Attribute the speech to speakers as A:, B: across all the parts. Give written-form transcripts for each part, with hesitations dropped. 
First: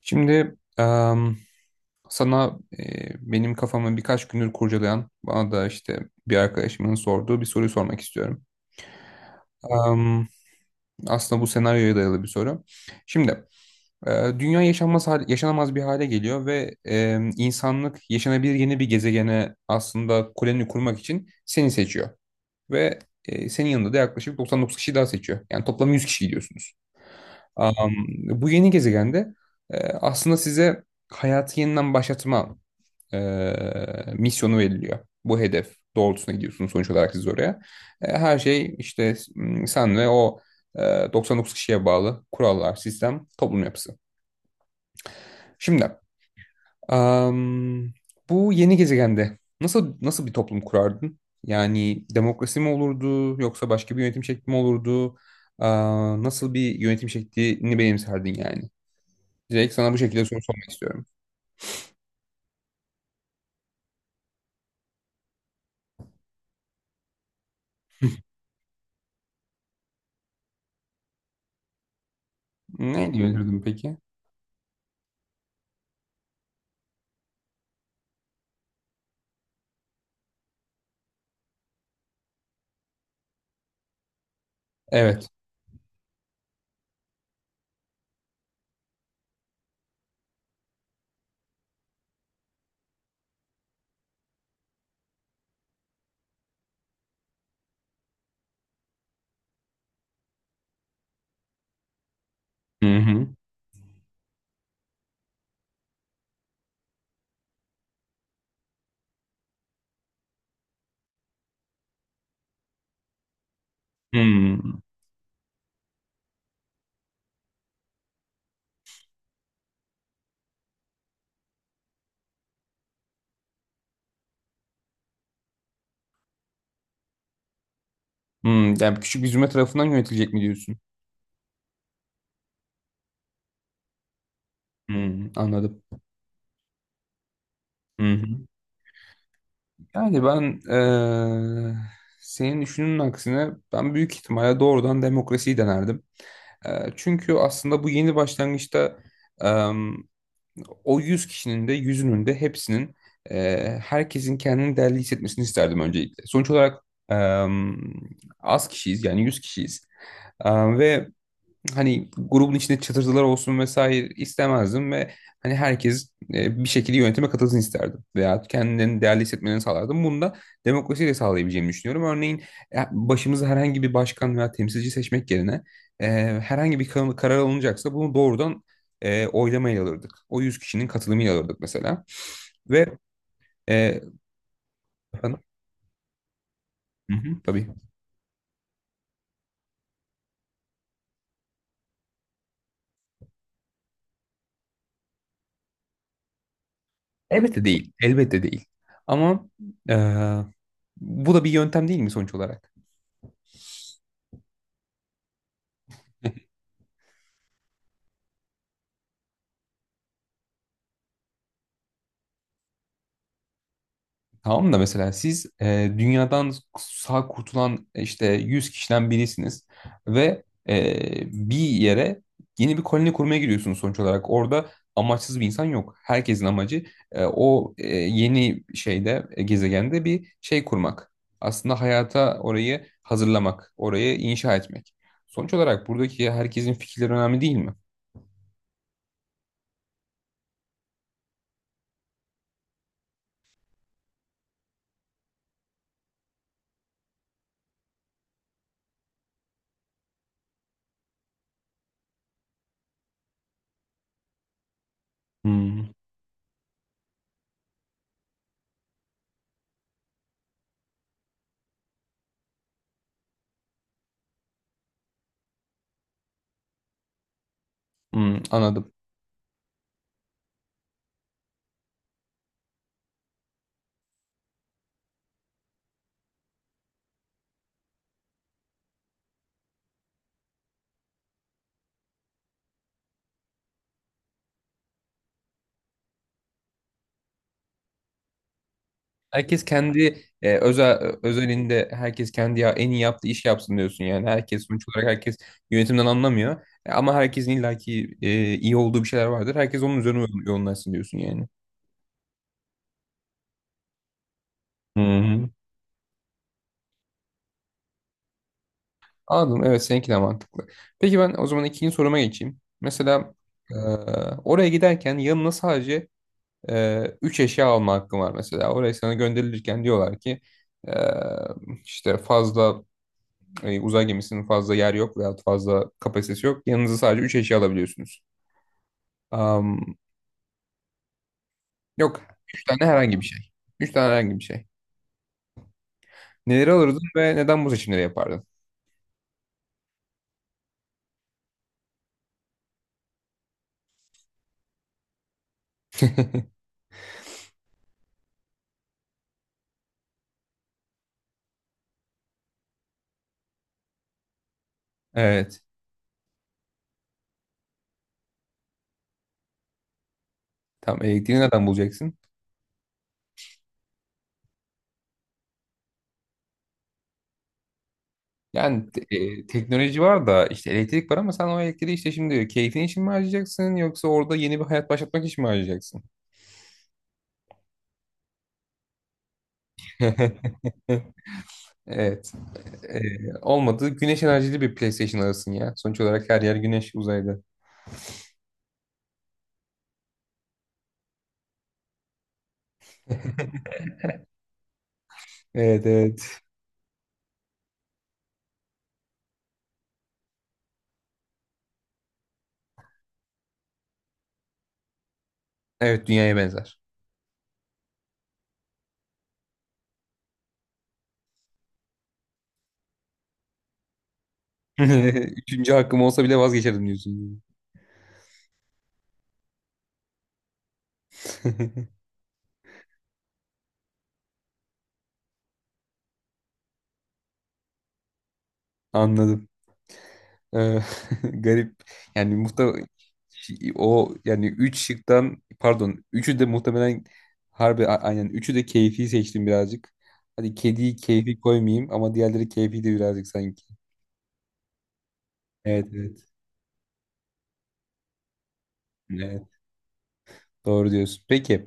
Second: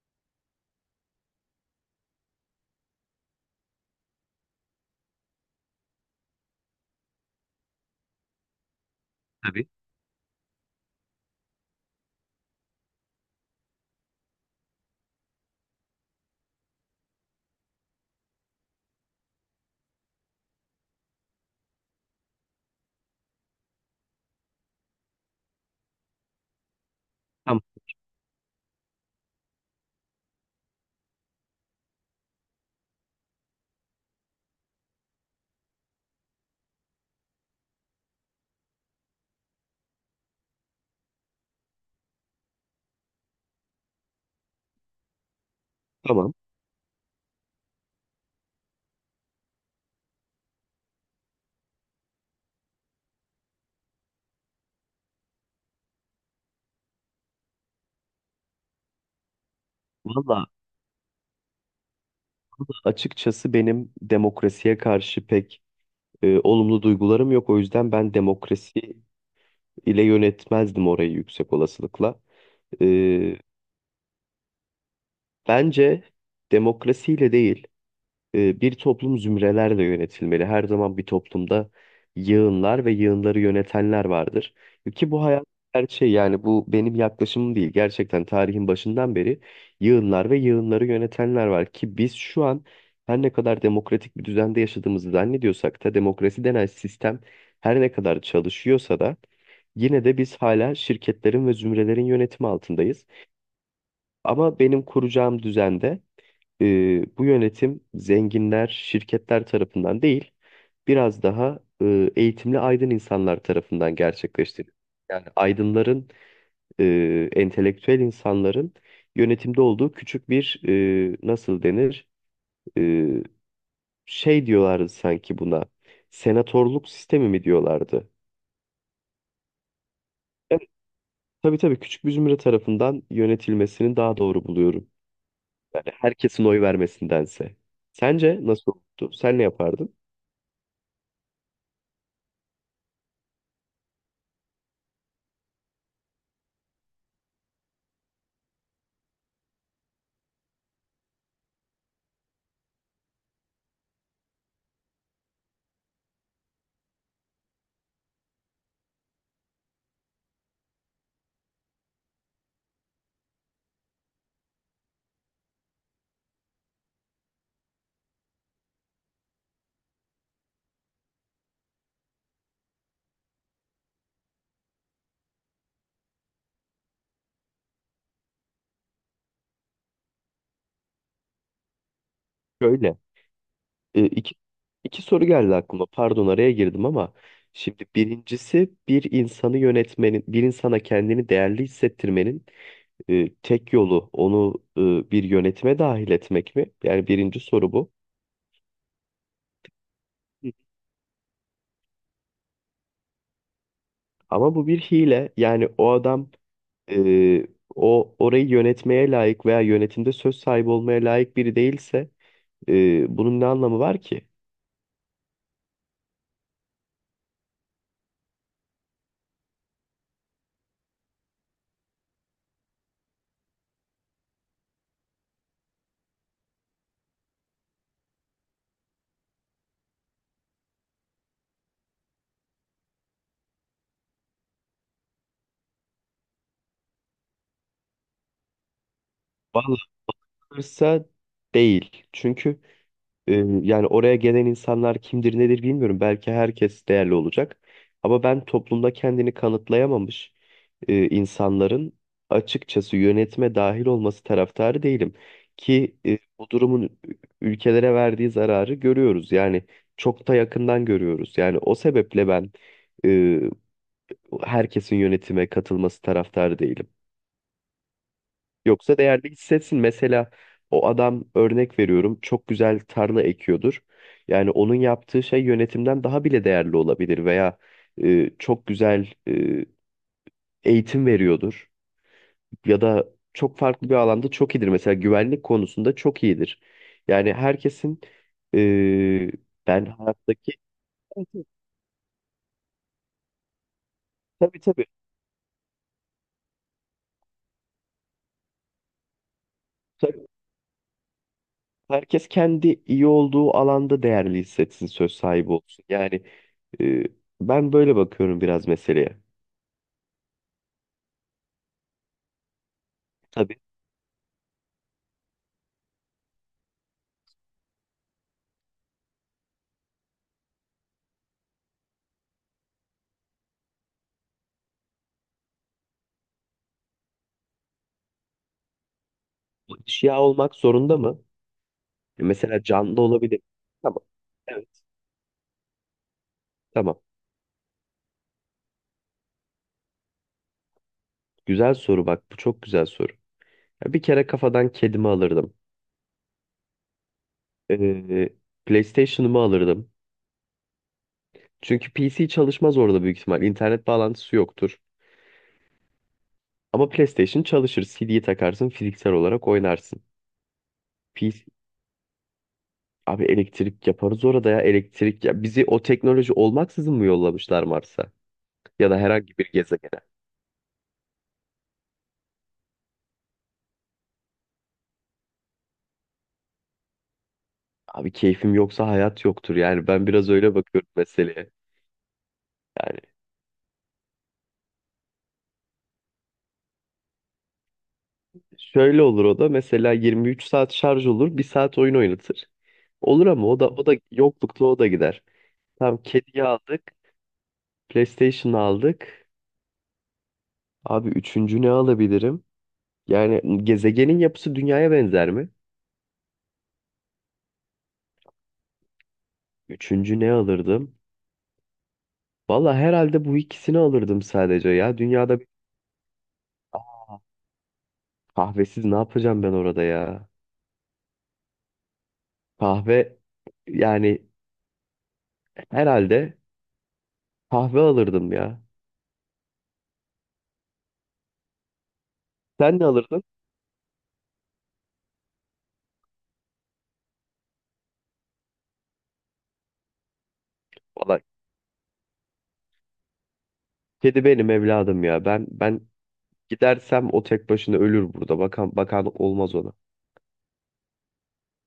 A: Şimdi sana benim kafamı birkaç gündür kurcalayan, bana da işte bir arkadaşımın sorduğu bir soruyu sormak istiyorum.
B: Tabii.
A: Em, Aslında bu senaryoya dayalı bir soru. Şimdi e, dünya yaşanamaz bir hale geliyor ve insanlık yaşanabilir yeni bir gezegene aslında koloni kurmak için seni seçiyor. Ve senin yanında da yaklaşık 99 kişi daha seçiyor. Yani toplam 100 kişi gidiyorsunuz.
B: Tamam.
A: Em, Bu yeni gezegende aslında size hayatı yeniden başlatma misyonu veriliyor. Bu hedef doğrultusuna gidiyorsunuz sonuç olarak siz oraya. Her şey işte sen ve o e, 99 kişiye bağlı kurallar, sistem, toplum yapısı. Şimdi
B: Tamam.
A: am, bu yeni gezegende nasıl bir toplum kurardın? Yani demokrasi mi olurdu yoksa başka bir yönetim şekli mi olurdu? Nasıl bir yönetim şeklini benimserdin yani? Direkt sana bu
B: Valla
A: şekilde soru
B: valla
A: sormak istiyorum.
B: açıkçası benim demokrasiye karşı pek olumlu duygularım yok. O yüzden ben demokrasi ile yönetmezdim orayı yüksek olasılıkla.
A: Ne
B: E,
A: yönetirdim peki?
B: Bence demokrasiyle değil. Bir toplum zümrelerle yönetilmeli. Her zaman bir toplumda yığınlar ve yığınları yönetenler vardır. Ki bu
A: Evet.
B: hayat gerçeği, yani bu benim yaklaşımım değil. Gerçekten tarihin başından beri yığınlar ve yığınları yönetenler var. Ki biz şu an her ne kadar demokratik bir düzende yaşadığımızı zannediyorsak da demokrasi denen sistem her ne kadar çalışıyorsa da yine de biz hala şirketlerin ve zümrelerin yönetimi
A: Hı
B: altındayız.
A: hı.
B: Ama benim kuracağım düzende bu yönetim zenginler, şirketler tarafından değil, biraz daha eğitimli aydın insanlar tarafından
A: Hı.
B: gerçekleştiriliyor. Yani aydınların, entelektüel insanların yönetimde olduğu küçük bir nasıl denir? E, Şey diyorlardı sanki buna. Senatörlük sistemi mi diyorlardı?
A: Hmm, yani küçük bir zümre tarafından yönetilecek mi
B: Evet,
A: diyorsun?
B: tabii tabii, küçük bir zümre tarafından yönetilmesini daha doğru buluyorum.
A: Hmm, anladım.
B: Hani herkesin oy vermesindense.
A: Hı
B: Sence
A: hı.
B: nasıl olurdu? Sen ne yapardın?
A: Yani ben senin düşünün aksine ben büyük ihtimalle doğrudan demokrasiyi denerdim. Çünkü aslında bu yeni başlangıçta em, o 100 kişinin de yüzünün de hepsinin herkesin kendini değerli hissetmesini isterdim öncelikle. Sonuç olarak az kişiyiz yani 100 kişiyiz. Ve hani grubun içinde çatırtılar olsun vesaire istemezdim ve hani herkes bir şekilde yönetime katılsın isterdim veya kendilerini değerli hissetmelerini sağlardım. Bunu da demokrasiyle sağlayabileceğimi düşünüyorum. Örneğin başımıza herhangi bir başkan veya temsilci seçmek yerine e, herhangi bir karar alınacaksa bunu doğrudan oylamayla alırdık. O 100 kişinin katılımıyla alırdık mesela. Ve
B: Şöyle,
A: e,
B: e, iki, iki soru
A: efendim,
B: geldi aklıma. Pardon araya girdim ama
A: hı hı, tabii.
B: şimdi birincisi bir insanı yönetmenin, bir insana kendini değerli hissettirmenin tek yolu onu bir yönetime dahil etmek mi? Yani birinci
A: Elbette
B: soru bu.
A: değil. Elbette değil. Ama e,
B: Hı.
A: bu da bir yöntem değil mi sonuç olarak?
B: Ama bu bir hile. Yani o adam, e, o orayı yönetmeye layık veya yönetimde söz sahibi olmaya layık biri değilse bunun ne anlamı var ki?
A: Tamam da mesela siz dünyadan sağ kurtulan işte 100 kişiden birisiniz ve bir yere yeni bir koloni kurmaya gidiyorsunuz sonuç olarak. Orada amaçsız bir insan yok. Herkesin amacı o yeni gezegende bir şey kurmak. Aslında hayata orayı hazırlamak, orayı inşa etmek. Sonuç olarak buradaki herkesin fikirleri önemli değil mi?
B: Vallahi hırsa değil. Çünkü Ee, yani oraya gelen insanlar kimdir nedir bilmiyorum. Belki herkes değerli olacak. Ama ben toplumda kendini kanıtlayamamış insanların açıkçası yönetime dahil olması taraftarı değilim.
A: Hmm,
B: Ki bu durumun ülkelere verdiği zararı görüyoruz. Yani çok da yakından görüyoruz. Yani o sebeple ben e, herkesin yönetime katılması taraftarı değilim.
A: hmm, anladım.
B: Yoksa değerli hissetsin. Mesela o adam, örnek veriyorum, çok güzel tarla ekiyordur. Yani onun yaptığı şey yönetimden daha bile değerli olabilir veya çok güzel eğitim veriyordur ya da çok farklı bir alanda çok iyidir. Mesela güvenlik konusunda çok iyidir. Yani herkesin, e,
A: Herkes
B: ben
A: kendi
B: hayattaki.
A: özel
B: Evet, evet,
A: özelinde herkes kendi ya, en iyi yaptığı iş yapsın diyorsun yani.
B: tabii
A: Herkes sonuç
B: tabii
A: olarak herkes yönetimden anlamıyor. Ama herkesin illaki iyi olduğu bir şeyler vardır. Herkes onun üzerine
B: tabii,
A: yoğunlaşsın diyorsun yani.
B: herkes kendi iyi olduğu alanda değerli hissetsin,
A: Hı
B: söz
A: hı.
B: sahibi olsun. Yani e, ben böyle bakıyorum biraz meseleye.
A: Anladım. Evet, seninki de mantıklı. Peki ben o zaman ikinci soruma geçeyim. Mesela
B: Tabii.
A: e, oraya giderken yanına sadece üç eşya alma hakkın var mesela. Oraya sana gönderilirken diyorlar ki e, işte fazla uzay gemisinin fazla yer yok veya fazla kapasitesi yok. Yanınıza sadece 3 eşya alabiliyorsunuz. Am,
B: Eşya olmak zorunda mı?
A: yok.
B: Mesela
A: Üç tane
B: canlı
A: herhangi bir
B: olabilir.
A: şey. Üç
B: Tamam.
A: tane herhangi bir şey.
B: Evet.
A: Neleri alırdın
B: Tamam.
A: ve neden bu seçimleri yapardın?
B: Güzel soru bak. Bu çok güzel soru. Ya bir kere kafadan kedimi alırdım. Ee, PlayStation'ımı alırdım. Çünkü PC çalışmaz orada büyük ihtimal. İnternet bağlantısı yoktur.
A: Evet.
B: Ama PlayStation çalışır. CD'yi takarsın, fiziksel olarak oynarsın.
A: Tam elektriği
B: PC.
A: nereden bulacaksın?
B: Abi elektrik yaparız orada, ya elektrik. Ya bizi o teknoloji olmaksızın mı yollamışlar Mars'a?
A: Yani
B: Ya da herhangi bir
A: teknoloji
B: gezegene.
A: var da işte elektrik var ama sen o elektriği işte şimdi keyfin için mi harcayacaksın yoksa orada yeni bir hayat başlatmak için mi harcayacaksın?
B: Abi keyfim yoksa hayat yoktur. Yani ben biraz öyle bakıyorum meseleye.
A: Evet. E,
B: Yani
A: Olmadı. Güneş enerjili bir PlayStation alırsın ya. Sonuç olarak her yer güneş uzayda.
B: şöyle olur, o da mesela 23 saat şarj olur, bir saat oyun oynatır. Olur ama o da yoklukla o da gider.
A: Evet,
B: Tamam,
A: evet.
B: kediyi aldık, PlayStation aldık. Abi üçüncü ne alabilirim? Yani gezegenin yapısı dünyaya benzer mi?
A: Evet, dünyaya benzer.
B: Üçüncü ne alırdım? Valla herhalde bu ikisini alırdım sadece ya. Dünyada bir-
A: Üçüncü hakkım olsa bile vazgeçerdim
B: Ah,
A: diyorsun.
B: kahvesiz ne yapacağım ben orada ya? Kahve, yani herhalde kahve alırdım ya.
A: Anladım. Ee, garip. Yani
B: Sen ne
A: muhtemelen
B: alırdın?
A: o yani üç şıktan pardon üçü de muhtemelen harbi aynen üçü de keyfi seçtim birazcık. Hadi kediyi
B: Valla
A: keyfi koymayayım ama diğerleri keyfi de birazcık sanki.
B: kedi benim evladım ya. Ben
A: Evet, evet.
B: gidersem o tek başına ölür burada. Bakan bakan
A: Evet,
B: olmaz ona.
A: doğru diyorsun. Peki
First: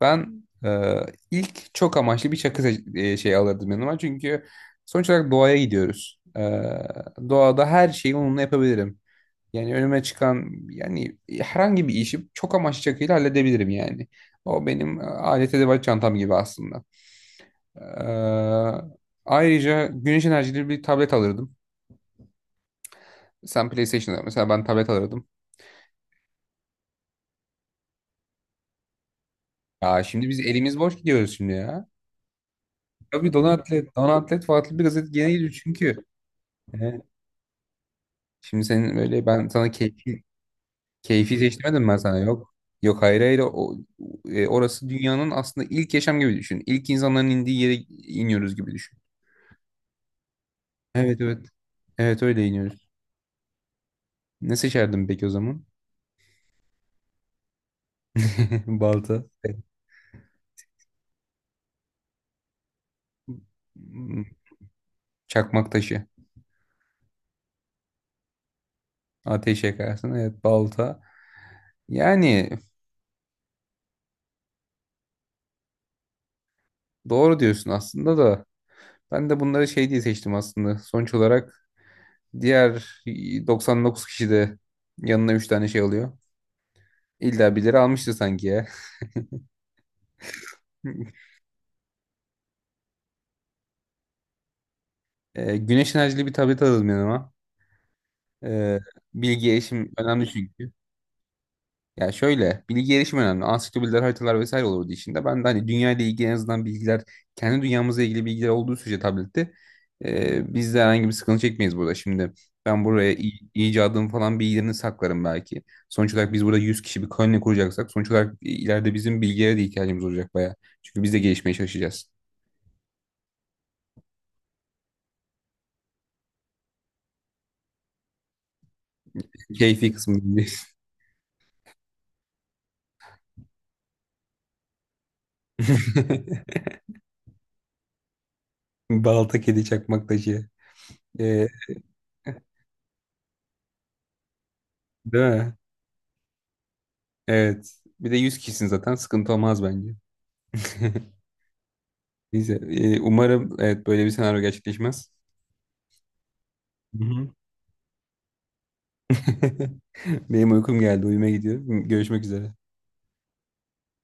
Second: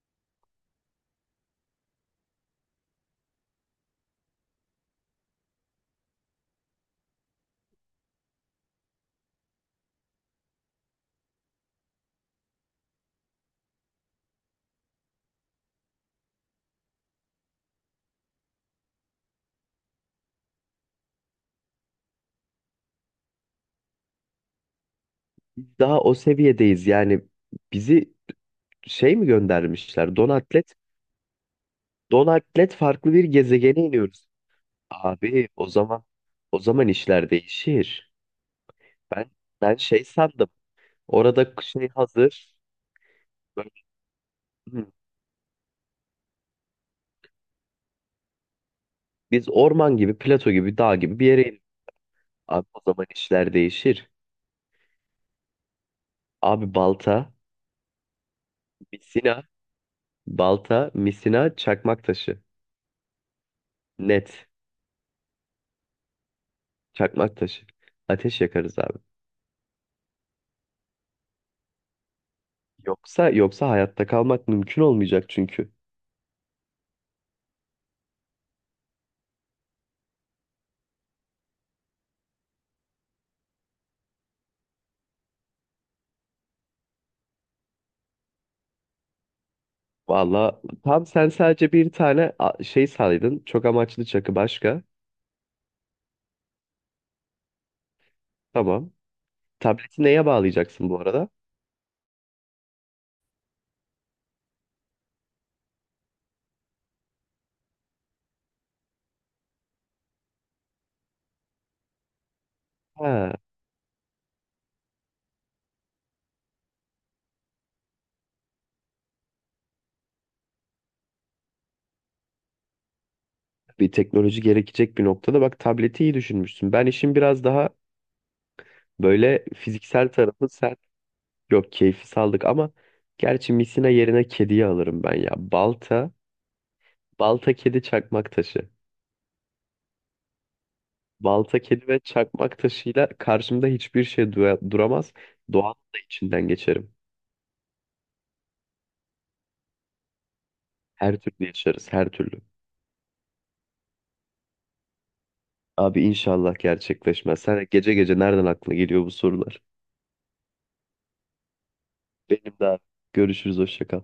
A: ben ilk çok amaçlı bir şey alırdım yanıma çünkü sonuç olarak doğaya gidiyoruz. Doğada her şeyi onunla yapabilirim. Yani önüme çıkan yani herhangi bir işi çok amaç çakıyla halledebilirim yani. O benim alet edevat çantam gibi aslında. Ee, Ayrıca güneş enerjili bir tablet alırdım. Sen PlayStation'da mesela ben tablet alırdım.
B: Biz daha o seviyedeyiz yani, bizi şey mi
A: Ya
B: göndermişler?
A: şimdi biz
B: Donatlet.
A: elimiz boş gidiyoruz şimdi ya.
B: Donatlet farklı bir
A: Tabii
B: gezegene
A: Donatlet,
B: iniyoruz.
A: Donatlet farklı bir gazete gene
B: Abi
A: gidiyor
B: o
A: çünkü.
B: zaman,
A: Ee,
B: işler değişir.
A: şimdi senin böyle
B: Ben
A: ben sana
B: ben şey sandım.
A: keyfi
B: Orada
A: seçtirmedim
B: şey
A: ben sana yok.
B: hazır.
A: Yok, hayır, hayır
B: Böyle, hı,
A: orası dünyanın aslında ilk yaşam gibi düşün. İlk insanların indiği yere iniyoruz gibi düşün.
B: biz orman gibi, plato gibi, dağ gibi
A: Evet,
B: bir yere
A: evet.
B: iniyoruz.
A: Evet, öyle
B: Abi o
A: iniyoruz.
B: zaman işler değişir.
A: Ne seçerdin peki o zaman?
B: Abi balta,
A: Balta.
B: misina, balta, misina, çakmak taşı.
A: Hmm,
B: Net.
A: çakmak taşı.
B: Çakmak taşı. Ateş yakarız abi.
A: Ateş yakarsın. Evet, balta. Yani
B: Yoksa hayatta kalmak mümkün olmayacak çünkü.
A: doğru diyorsun aslında da. Ben de bunları şey diye seçtim aslında. Sonuç olarak diğer 99 kişi de yanına 3 tane şey alıyor. İlla birileri almıştı sanki ya.
B: Valla tam sen sadece bir tane şey saydın. Çok amaçlı çakı başka.
A: Güneş enerjili bir tablet aldım yanıma. Ee,
B: Tamam.
A: bilgi erişim
B: Tableti neye
A: önemli çünkü.
B: bağlayacaksın bu arada?
A: Ya şöyle bilgi erişimi önemli. Ansiklopediler, haritalar vesaire olurdu içinde. Ben de hani dünya ile ilgili en azından bilgiler, kendi dünyamızla ilgili bilgiler olduğu sürece tablette biz de herhangi bir sıkıntı çekmeyiz burada. Şimdi ben buraya
B: Ha,
A: icadım falan bilgilerini saklarım belki. Sonuç olarak biz burada 100 kişi bir koloni kuracaksak sonuç olarak ileride bizim bilgilere de ihtiyacımız olacak bayağı. Çünkü biz de gelişmeye çalışacağız.
B: bir teknoloji gerekecek bir noktada. Bak, tableti iyi düşünmüşsün. Ben işin biraz daha böyle
A: Keyfi
B: fiziksel
A: kısmı
B: tarafı,
A: değil.
B: sen. Yok, keyfi saldık ama gerçi misina yerine kediyi alırım ben ya. Balta, balta kedi, çakmak taşı.
A: Balta, kedi, çakmak taşı. E,
B: Balta, kedi ve çakmak taşıyla karşımda hiçbir şey duramaz.
A: değil mi?
B: Doğanın da içinden geçerim.
A: Evet. Bir de 100 kişisin zaten sıkıntı olmaz bence.
B: Her türlü yaşarız, her türlü.
A: Neyse, umarım evet böyle bir senaryo gerçekleşmez.
B: Abi inşallah
A: Hı hı.
B: gerçekleşmez. Sen gece gece nereden aklına geliyor bu sorular?
A: Benim uykum geldi, uyuma gidiyorum. Görüşmek üzere.
B: Benim de abi. Görüşürüz, hoşça kal.